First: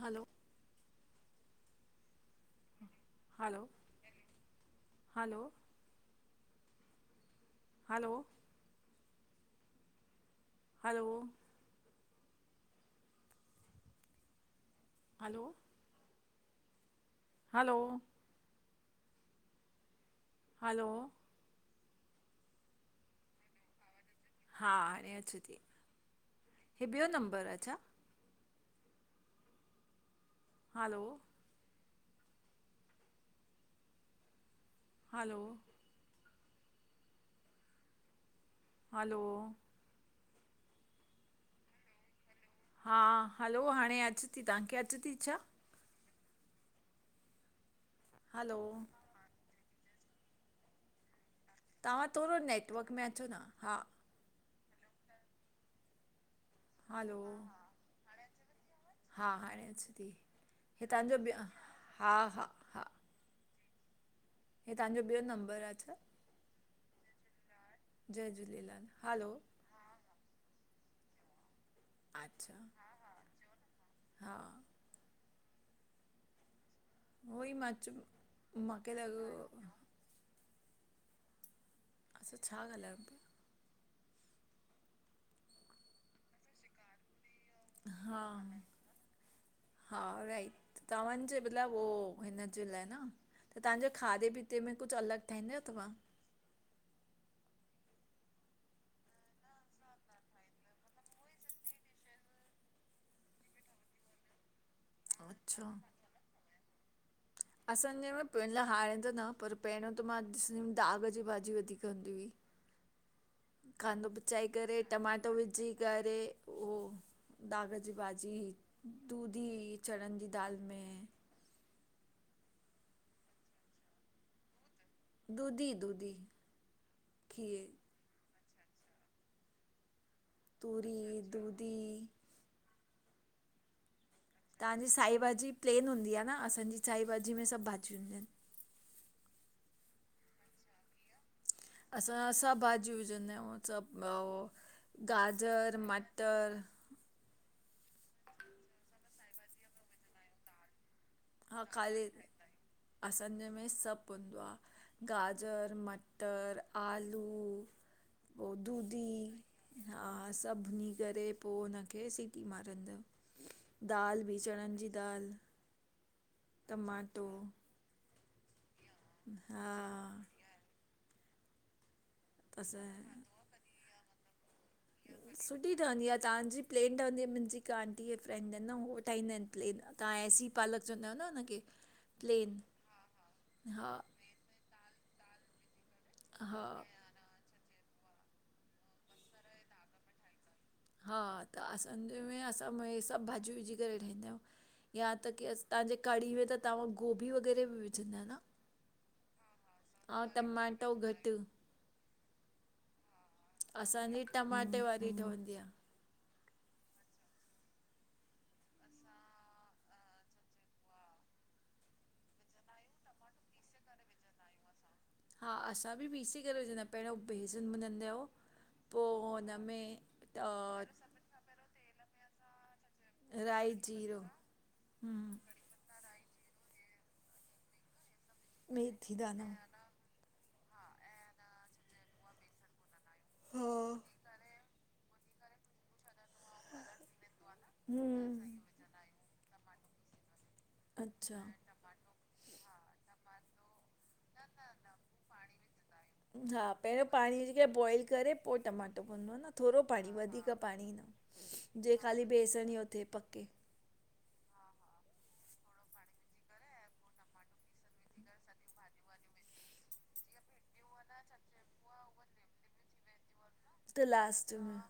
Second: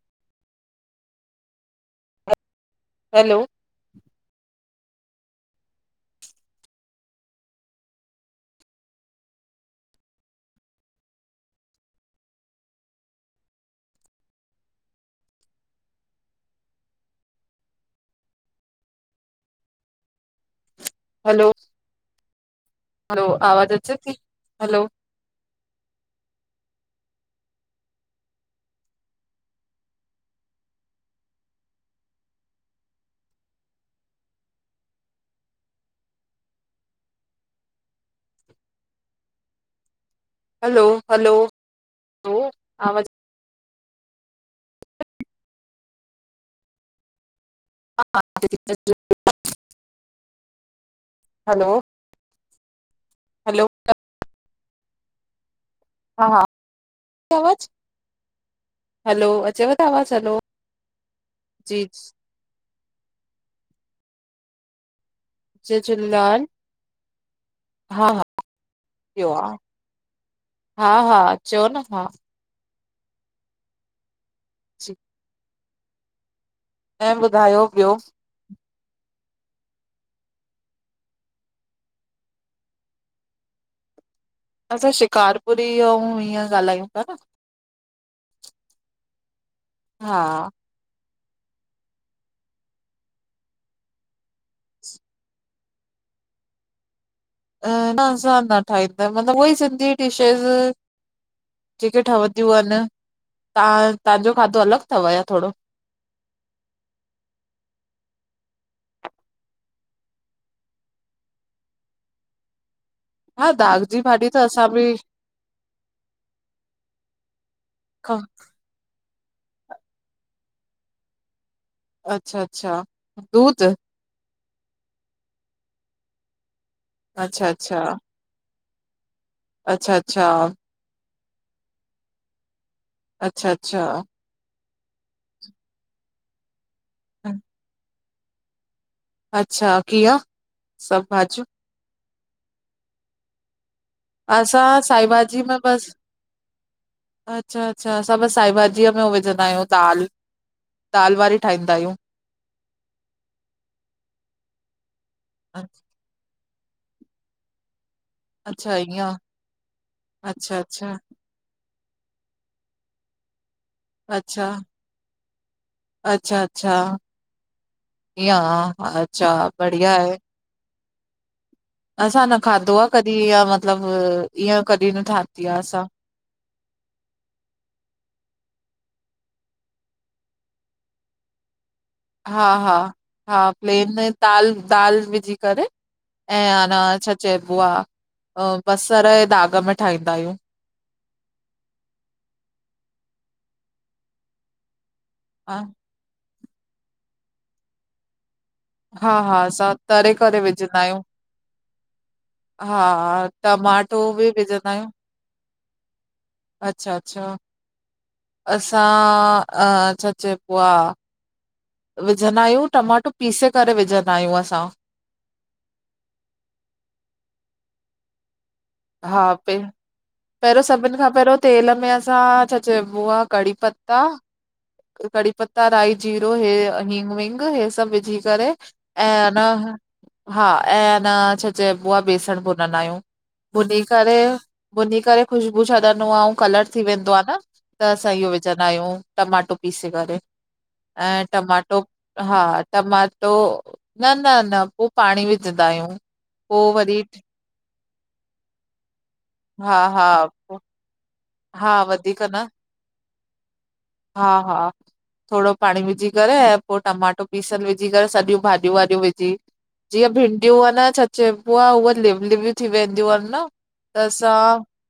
हलो! Hello! Hello! Hello! Hello! Hello! Hello! Hello! Hello! Hello! आवाज़ अचे थी? हा, हलो हाणे अचिती इह ॿियो नंबर आहे छा? Hello! Hello! Hello. Hello, hello. हाँ, हैलो हाणे़ अचे ती, तांखे अचे ती छा? हाँ-हाँ, हलो अचे ती। हैलो हाँ, थोॾो नेटवर्क में अचो न, हाँ। हाँ-हाँ। हैलो। हाँ-हाँ, हाण़े हलो हाँ, हाणे़ अचेव त अचे ती। आवाज़ हलो हि तांजो बि, जी हाँ-हाँ। हे तांजो ॿियों नंब जय झूलेलाल। हाँ-हाँ, जय झूलेलाल हलो ॿियो आं। हाँ-हाँ चओ न अच्छा, हाँ। जी। ऐं वोई ॿुधायो मां ॿियो चयो, मांखे लॻो असां छा ॻाल्हायूं पिया? असां शिकारपुरी अऊं, हीअं ॻाल्हायूं पिया न। हा हाँ-हाँ, राईट। तव्हांजे बिला वो, हिनजे लायं न त तांजे खादे-पीते में कुझ अलॻ ठाहींदा आयो तव्हां? न-न, असां न ठाहींदा, मतलब वोई सिंधी डिशेज। जेके ठवंदियूं अन, ता--तांजो खादो अलॻि अथव या थोरो अच्छा। [inaudible] असांजे में पिलअं आऐ त न, पर पहिरियों त मां ॾिसंदी हुम्म धाॻ जी भाॼी वधीक हूंदी हुई। [inaudible] जी खंड भाॼी त पचाए असां करे, बि टमाटो विझी करे पो धाॻ जी ख भाॼी, तूरी, चण़न जी दाल में अच्छा-अच्छा। दूध दूधी दूधी अच्छा खीर अच्छा अच्छा अच्छा पूरी, दुधी अच्छा अच्छा तांजी साईभाॼी प्लेन हूंदी आ न, असांजी साईभाॼी में सभु भाॼियूं हूंदियूं आहिंन। अच्छा कीअं सभु भाॼियूं? असां सभु भाॼियूं विझंदा आहियूं सब मतलब, असां अ साई गाजर मटर अच्छा-अच्छा, असां बस साई भाॼीअ में हो विझंदा आहियूं दाल, दाल वारी हा ठाहींदा आहियूं। ख़ाली, असांजे में सभु हूंदो आ। अ- गाजर, मटर, आलू ओ अच्छा दूधी, ईअं, हा अच्छा, सभ भूण़ी अच्छा, करे पो हुनखे सिटी मारींदायू, दाल बि चण़न जी दाल अच्छा-अच्छा, टमाटो ईय हा अच्छा हा बढ़िया आहे। असां न खादो आं कॾहिं, असां ईअ मतलब, ईअं कॾहिं न ठाती आ सुठी असां। ठहदी आ तांजी? प्लेन ठवंदी आ, मुंहिंजी हिकु आंटी फ्रैंड ऐंन न, वो ठाहंदा ऐंन प्लेन, तां एसी पालक चवंदा आयो न हुनखे। हा प्लेन हा हा प्लेन में दाल, दाल विझी करे ऐं हा आना छा चयबो आ अ बसर जे दाग़ में ठाहींदा आहियूं। हाँ, त असांजे में, असां में सभु भाॼियूं विझी करे ठाहींदा आहियूं, या त हा केस तांजे कड़ी में त तव्हां गोभी वग़ैरह भी विझंदा आयो न? हा हा असां तरे ऐं करे विझंदा टमाटो आहियूं। घटि हा, टमाटो असांजी बि विझंदा टमाटे आहियूं। वारी ठहंदी आहे अच्छा अच्छा, असां छा चइबो आहे विझंदा आहियूं टमाटो पीसे करे विझंदा आहियूं असां। हा असां बि पीसे करे विझंदायूं पहिरियों बेसन बुनंदायो हा पे पहिरियों सभिनि खां पहिरियों तेल में असां छा चइबो आहे कड़ी राई पत्ता जीरो कड़ी हम्म पता राई जीरो हे हींग विंग हे सभु विझी करे मेथी ऐंन दाना हा ऐं अन छा चइबो आहे बेसण भुनंदा आहियूं हा बुञी करे बुञी करे ख़ुशबू छॾंदो आहे ऐं कलर थी वेंदो आहे न त असां इहो हम्म विझंदा आहियूं टमाटो पीसे करेे ऐं अच्छा टमाटो हा टमाटो न न न पो पाणी विझंदा आहियूं। पो हा, वरी पहिरियों पाणी विझी करे बॉइल करे पोइ टमाटो पवन्दो आ न हा थोरो हा पाणी वधीक पो- पाणी न हा जे वधीक खाली न बेसण ई उ थे पके हा हा थोरो पाणी विझी करे ऐं पो टमाटो पीसियल विझी करे सॼियूं भाॼियूं वाॼियूं विझी, जीअं भिंडियूं न छा चैबू आहे उअ लिव लिव्यूं थी वेंदियूं आहिनि न त लास्ट असां में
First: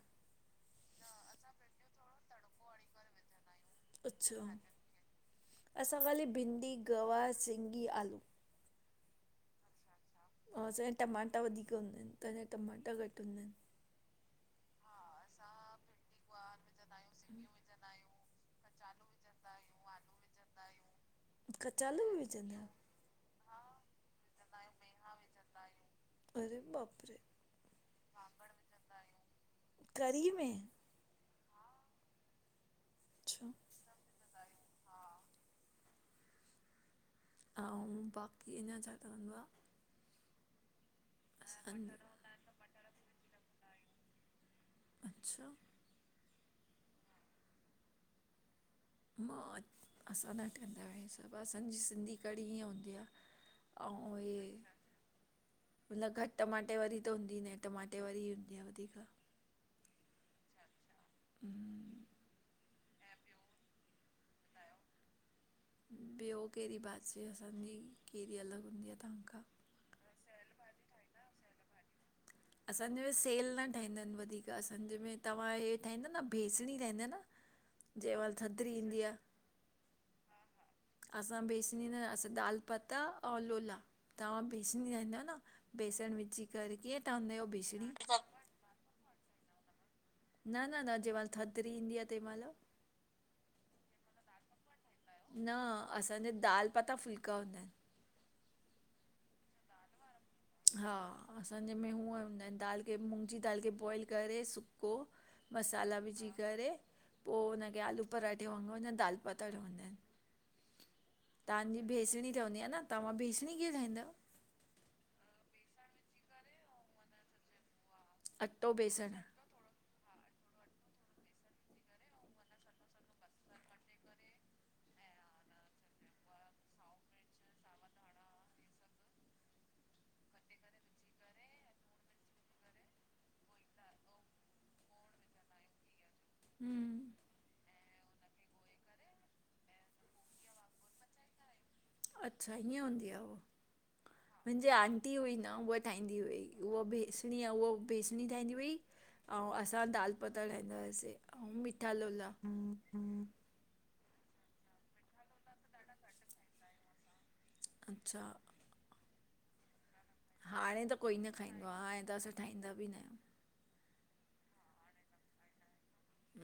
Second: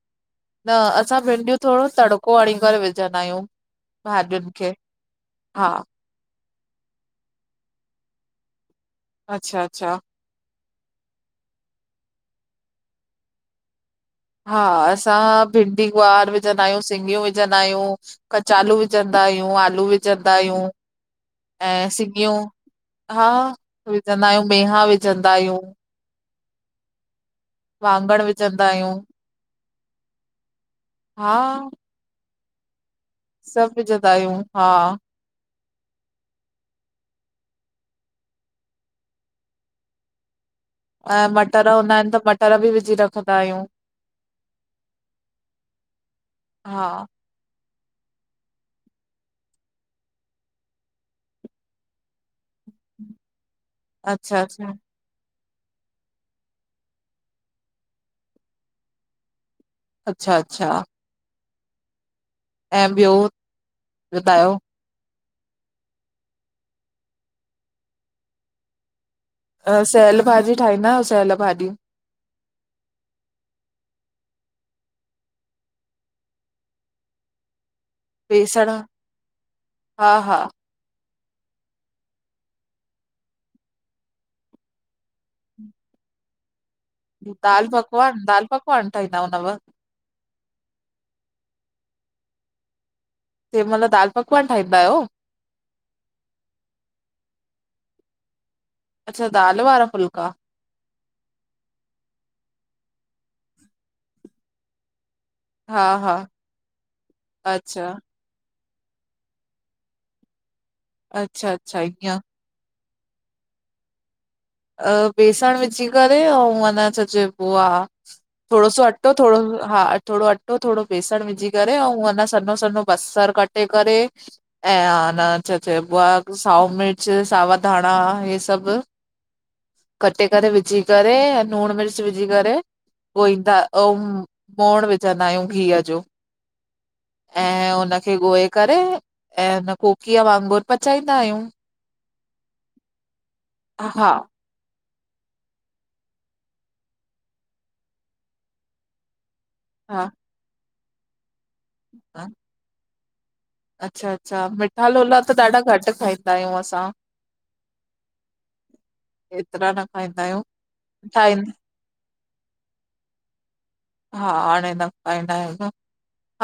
न असां भिंडियूं थोरो तड़िको हणी करे विझंदा आहियूं भाॼियुनि खे हा त वली भिंडी गवार, सिंघी, आलू अचछा अचछा ओ असांजा टमाटा वधीक हूंदा आहिनि त तहांजा टमाटा घट हूंदा आहिनि। हा असां भिंडी गुआर विझंदा आहियूं सिंगियूं विझंदा आहियूं कच कचालू विझंदा आहियूं आलू विझंदा आहियूं। ऐं कचालू बि सिङियूं विझंद आहियो? हा विझंदा आहियूं मेहा विझंदा आहियूं। अरे बाप रे वाङण विझंदा आहियूं। करी में? हा अच्छा सब विझंदा आहियूं, हा। अऊ बाक़ी अञा छा ठवंदो आ? अऊं मटर असांजो हूंदा आहिनि त मटर बि विझी रखंदा आहियूं। अच्छा! हा मां असां न ठहींदा आहियूं हे सब असांजी सिंधी क़डी इअं हूंदी आ। अऊं अच्छा अच्छा, हे न घट टमाटे वारी त हूंदी न आहे टमाटे वारी ही हूंदी आ वधीक। अच्छा अच्छा। हम्म ऐं ॿियो ॿुधायो? ॿियों कहिड़ी भाजी असांजी कहिड़ी अलॻ हूंदी आ तवहांखा? सेयल भाॼी ठाहींदा आहियो सेयल भाॼी? असांजे में सेल न ठाहींदा आहिनि वधीक असांजे में, तव्हां इहे ठाहींदा न बेसणी ठाहींदी यो न? [inaudible] जेहिं वल बेसण थदिडी ईंदी आ। हा -हा। असां बेसणी, असां दाल पता ओर लोला। तव्हां बेसणी ठाईंदायो न बेसण विझी कर दाल पकवान दाल पकवान ठाईंदा हुंदव? न न न जंहिं महिल थदीडी ईंदी आ, तंहिं महिल। तंहिं महिल दाल पकवान ठाहींदा आहिय? न असांजा दाल पाता फुल्का हूंदा आहिनि। अच्छा दाल वारा फुलका? हा असांजे में उअं हूंदा आहिनि, दाल खे मुगी दाल खे बॉइल करे सुको हा मसाला हा विझी करे पो हुनखे अच्छा आलू पराठे वांगुरु दाल परताठे हूंदा आहिनि। अच्छा अच्छा तव्हांजी ईअं बेसणी ठहंदी आ न तव्हां बेसणी कीअं ठाहींदायो? अ बेसण विझी करे अऊ ह न अञा चइबो आ थोरो सो अटो थोरो हा थोरो अटो अटो थोरो बेसण विझी करे अऊ हेन, सन्हो सन्हो बसर कटे करे। ऐं हान, छा चइबो आहे साओ मिर्च सावा धाण हे सभ कटे करे विझी करे लूणु मिर्च विझी करे ॻोहींदा, अउ मोहीण विझंदा आहियूं घीह जो। हम्म। ऐं उनखे ॻोहे करे ऐं कोकीअ वांगुरु पचाईंदा आहियूं। अचछा इअं हूंंद आहे उ हा। मुंहिंजी आंटी हुई न उहा ठाहींदी हुई उहा बेसणी उहा बेसणी ठाहींदी हुई। ऐं असां दाल हा पता ठाहींदा हुआसीं ऐं मिठा लोला हह। अच्छा अच्छा मिठा लोला त ॾाढा घटि खाईंदा आहियूं असां। अच्छा एतिरा न खाईंदा आहियूं ठाहंद तहां आंदसां ठाहींदा बि न आहियूं। हा हाणे न पाईंदा आहियूं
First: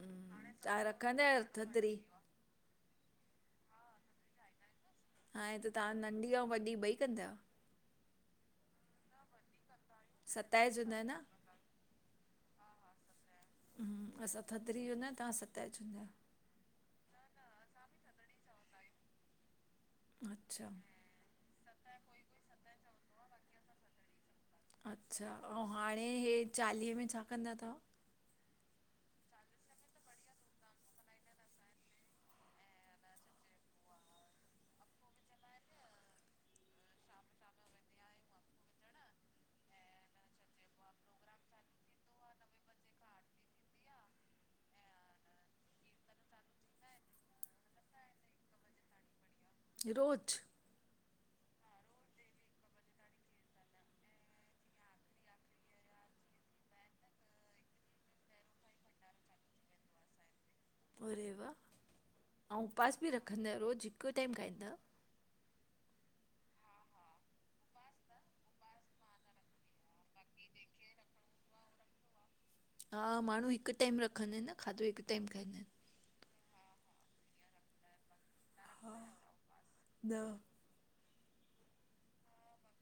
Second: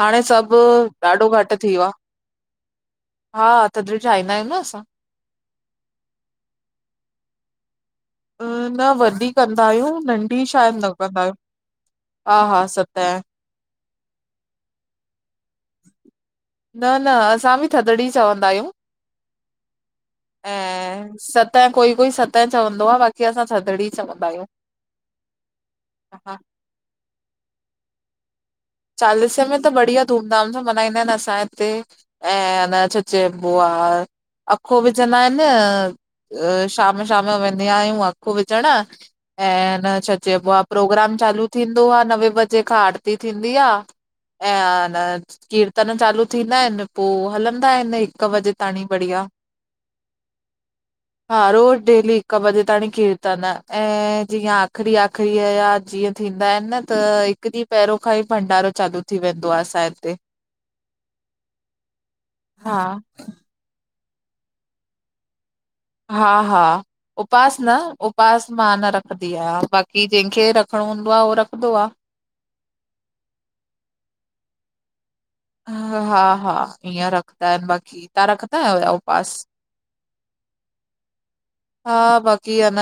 हाणे सभु तव्हां रखंदा ॾाढो आहियो घटि थी वियो आहे। थधिड़ी हा त द्रिज आईंदा आहियूं न असां। हाणे त तव्हां नंढी ऐं वॾी ॿई कंदा आहियो? न वॾी कंदा आहियूं नंढी शायदि न कंदा आहियूं हा हा सत आहिनि। असां थदणी वेंदा तव्हां सत चंयदा आ। न न असां बि थदड़ी चवंदा आहियूं अच्छा ऐं सत न कोई कोई सतह चवंदो आहे बाक़ी असां थदड़ी चवंदा आहियूं। अच्छा ऐं हाणे हा इहे चालीहे में छा कंदा तव्हां? चालीसे में त बढ़िया धूम धाम सां मल्हाईंदा आहिनि असांजे हिते। ऐं न अलाए छा चयबो आहे। अखो विझंदा आहिनि शाम शाम जो वेंदी आहियूं अखो विझणु। ऐंन छा चइबो आहे प्रोग्राम चालू थींदो आहे नवे बजे खां आरती थींदी ह आहे ऐं न कीर्तन चालू थींदा आहिनि पोइ हलंदा आहिनि हिकु बजे ताईी बढ़िया। रोज़ु? [inaudible] हा रोज़ डेली हिकु बजे ताणी कीर्तन ऐं जीअं आख़िरी आख़िरी या जीअं थींदा आहिनि न त हिकु ॾींहुं पहिरियों खां ई भंडारो चालू थी वेंदो आहे असांजे हिते। अरेवााह ऐं हा उपास बि रखंदा आहियो रोज़ु हिकु टाइम खाईंदा? हा हा उपास न उपास मां न रखंदी आहियां बाक़ की जंहिंखे रखिणो हूंदो आहे उ रखंदो आहे। हा माण्हू हिकु टाइम रखंदा आहिनि न खाधो हिकु टाइम खाईंदा आहिनि। हा हा ईअं रखंदा आहिनि बाक़ी तत्हां रखंदा आहियो हा उपवास? न। हा बाक़ी अञ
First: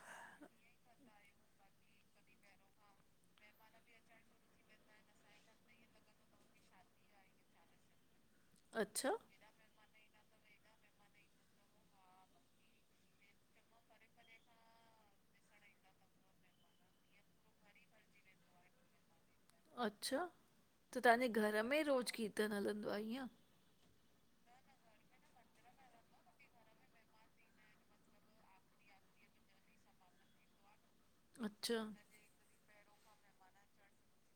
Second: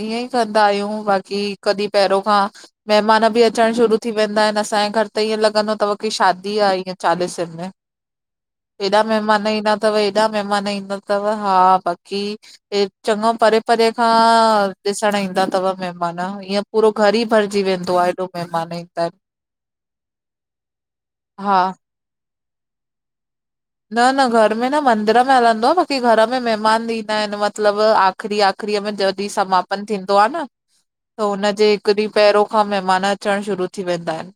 ईअं ई कंदा आहियूं बाक़ी कॾहिं पहिरियों खां। मेहिमान बि अचण शुरू थी वेंदा आहिनि असांजे घर त ईअं लॻंदो अथव की शादी आहे ईअं चालीसनि में। हेएॾा अच्छा महिमान ई न। अव हेॾा महिमान ईंदा अथव हा बाक़ी। चङो परे परे खां ॾिसण ईंदा अथव महिमान ईअं पूरो घर ई भरिजी वेंदो आहे एॾो। महिमान ई त। अच्छा त तव्हांजे घर हा में रोज़ु कीर्तन हलंदो आहे ईअं? न न घर में न मंदर में हलंदो आहे बाक़ी घर में महिमान ईंदा आहिनि मतिलबु। आख़िरी आख़िरीअ में जॾहिं समापन थींदो आहे न। त हुनजे अच्छा हिकु ॾींहुं पहिरों खां महिमान अचणु शुरू थी वेंदा आहिनि।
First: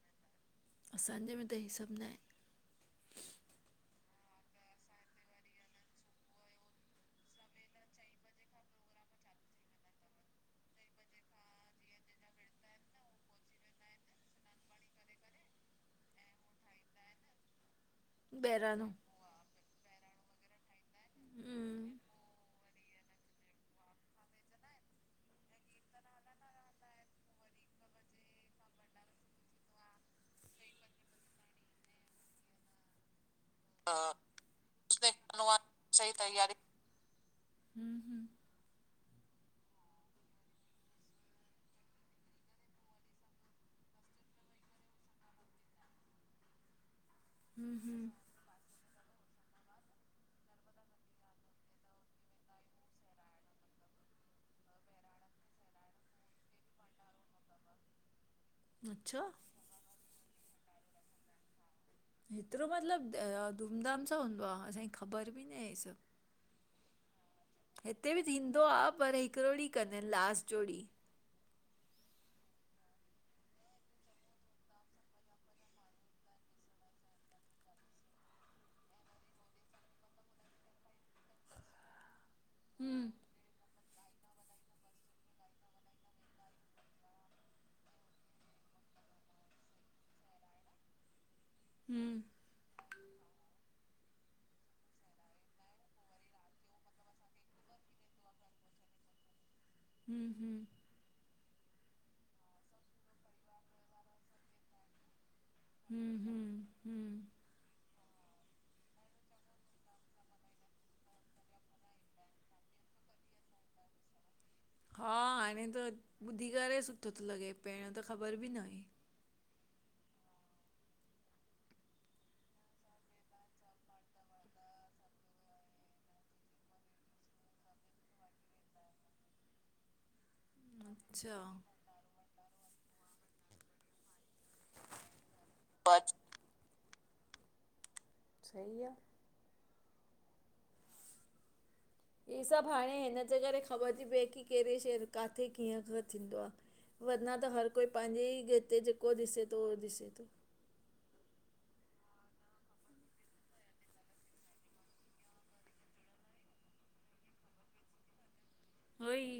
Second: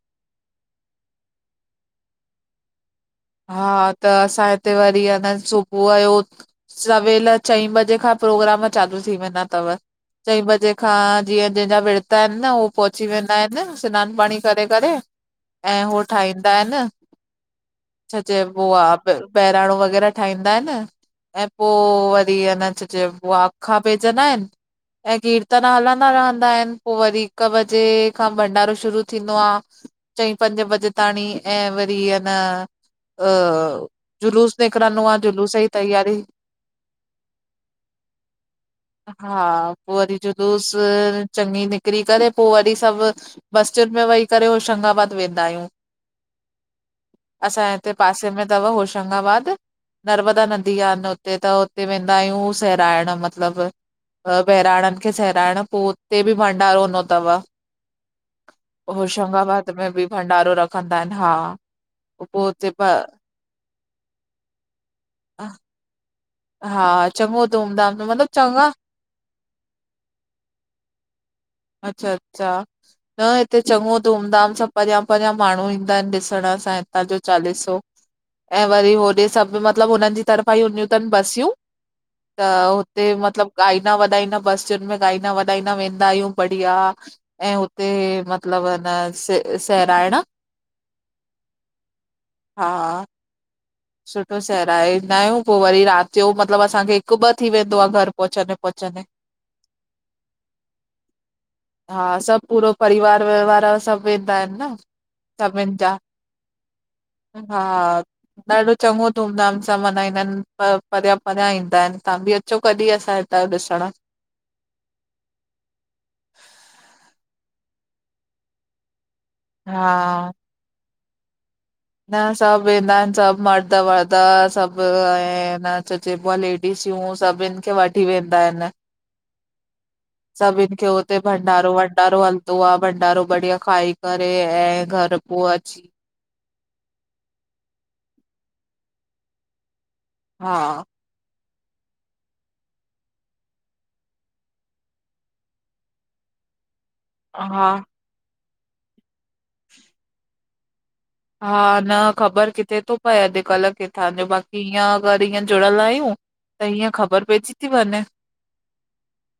असांजे में त इहे सभु न आहे। हा त असां हिते वरी अञ सुबुह जो। सवेल चईं बजे खां प्रोग्राम चालू थी वेंदा अथव। चईं बजे खां जीअं जंहिंजा विर्त इन न, उहे पहुची वेंदा आहिनि स्नानु पाणी करे करे। ऐं हू ठाहींदा इन। अ छा चइबो आ, बहिराणो बहिराणो वग़ैरह ठाहींदा इन, ऐं पोइ हम्म व वरी अञां छा चइबो आ, अखा पेजंदा इन। ऐं कीर्तन हलंदा रहंदा इन, पोइ वरी हिक बजे, खां भंडारो शुरू थींदो आ। चईं पंजे बजे ताणी, ऐं वरी अनां। अ, जुलूस निकरंदो आ, जुलूस जी तैयारी ह्म ह्म हा, पोइ वरी जुलूस, चङी निकरी करे पोइ वरी सभु बसियुनि में वेही करे होशंगाबाद वेंदा आहियूं। असांजे हम्म, हिते हम्म। पासे में तव होशंगाबाद। नर्मदा नदी आ न हुते त हुते वेंदा आहियूं सहिराइण, मतिलबु। अ, बहिराणनि खे सहिराइण, पोइ उते बि भंडारो हूंदो तव। अच्छा होशंगाबाद में बी भंडारो रखंदा इन, हा। पो हेतिरो हुते मतिलबु, अ धूमधाम सां हूंदो आ, असांखे ख़बर बी न आहे हे सभु। हा, चङो धूमधाम, हिते बि मतिलब थींदो चङा आहे पर हिकिड़ो ॾींहुं कंदा इन, लास्ट जो ॾींहुं। अच्छा अच्छा। न हिते चङो धूम धाम सां परियां परियां माण्हूं ईंदा इन ॾिसण असां जे हितां जो चालीसो। ऐं वरी होॾे सभु मतिलबु हुननि जी तरफां ई हूंदियूं तन बसियूं। त, हुते हम्म मतिलबु ॻाईंदा वॼाईंदा बस्तियुनि में ॻाईंदा वॼाईंदा वेंदा आहियूं। बढ़िया, ऐं हुते मतिलब न सहिरायणा। [inaudible] हम्म। हा हा। सुठो सहिराए ईंदा आहियूं पोइ वरी राति जो मतिलबु असांखे हिकु ॿ थी वेंदो आहे घर पहुचंदे पहुचंदे। [inaudible] ह्म ह्म। हा, सभु पूरो परिवार विवार सभु वेंदा आहिनि न। सभिनि जा, हम्म हम्म हम्म हा। ॾाढो चङो धूम धाम सां मनाईंदा इन, पर परियां परियां ईंदा इन तां बि अच् अचो कॾी असां जे हितांजो ॾिसण। हा, हाणे त ॿुधी करे सुठो थो लॻे, पहिरियों त ख़बर बि न हुई। हा। न सभु वेंदा इन सभु मर्द वर्द सभु, ऐं न जेको आ लेडीसूं सभिनि खे वठी वेंदा इन, सभिनि थियो हुते अच्छा भंडारो, भंडारो हलंदो आ, भंडारो बढ़िया खाई करे, ऐं घर पोइ अचु। सही आ। हा। इहे सभु हाणे हिनजे करे ख़बर थी पए, कि कहिड़े शहर किथे कीअं खां थींदो आ। वरिना त हर हा कोई, पंहिंजे ई ते जेको ॾिसे थो, उहो ॾिसे थो। हा न ख़बर किथे थो पए अॼुकल किथां जो, बाक़ी हिंअं अगरि हिंअं जुड़ियल आहियूं। त हीअं, ख़बर पइजी थी वञे। ऊओई।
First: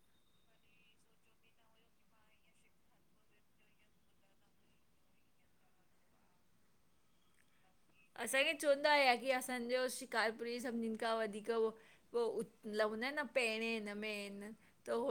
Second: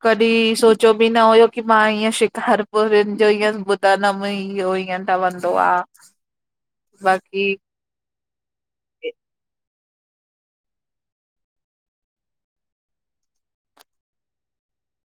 कॾी, सोचियो बि न हुयो की मां इअं शिकारपुरनि जो ईअं ॿुध् त न म इहो ईअं ठवंदो आ, बाक़ी असांखे चौवंदा हुया की असांजो शिकारपुरी सभनिनि खां वधीक हुओ पो उच लवंदा आहिनि न पहिरें हिन में न त उ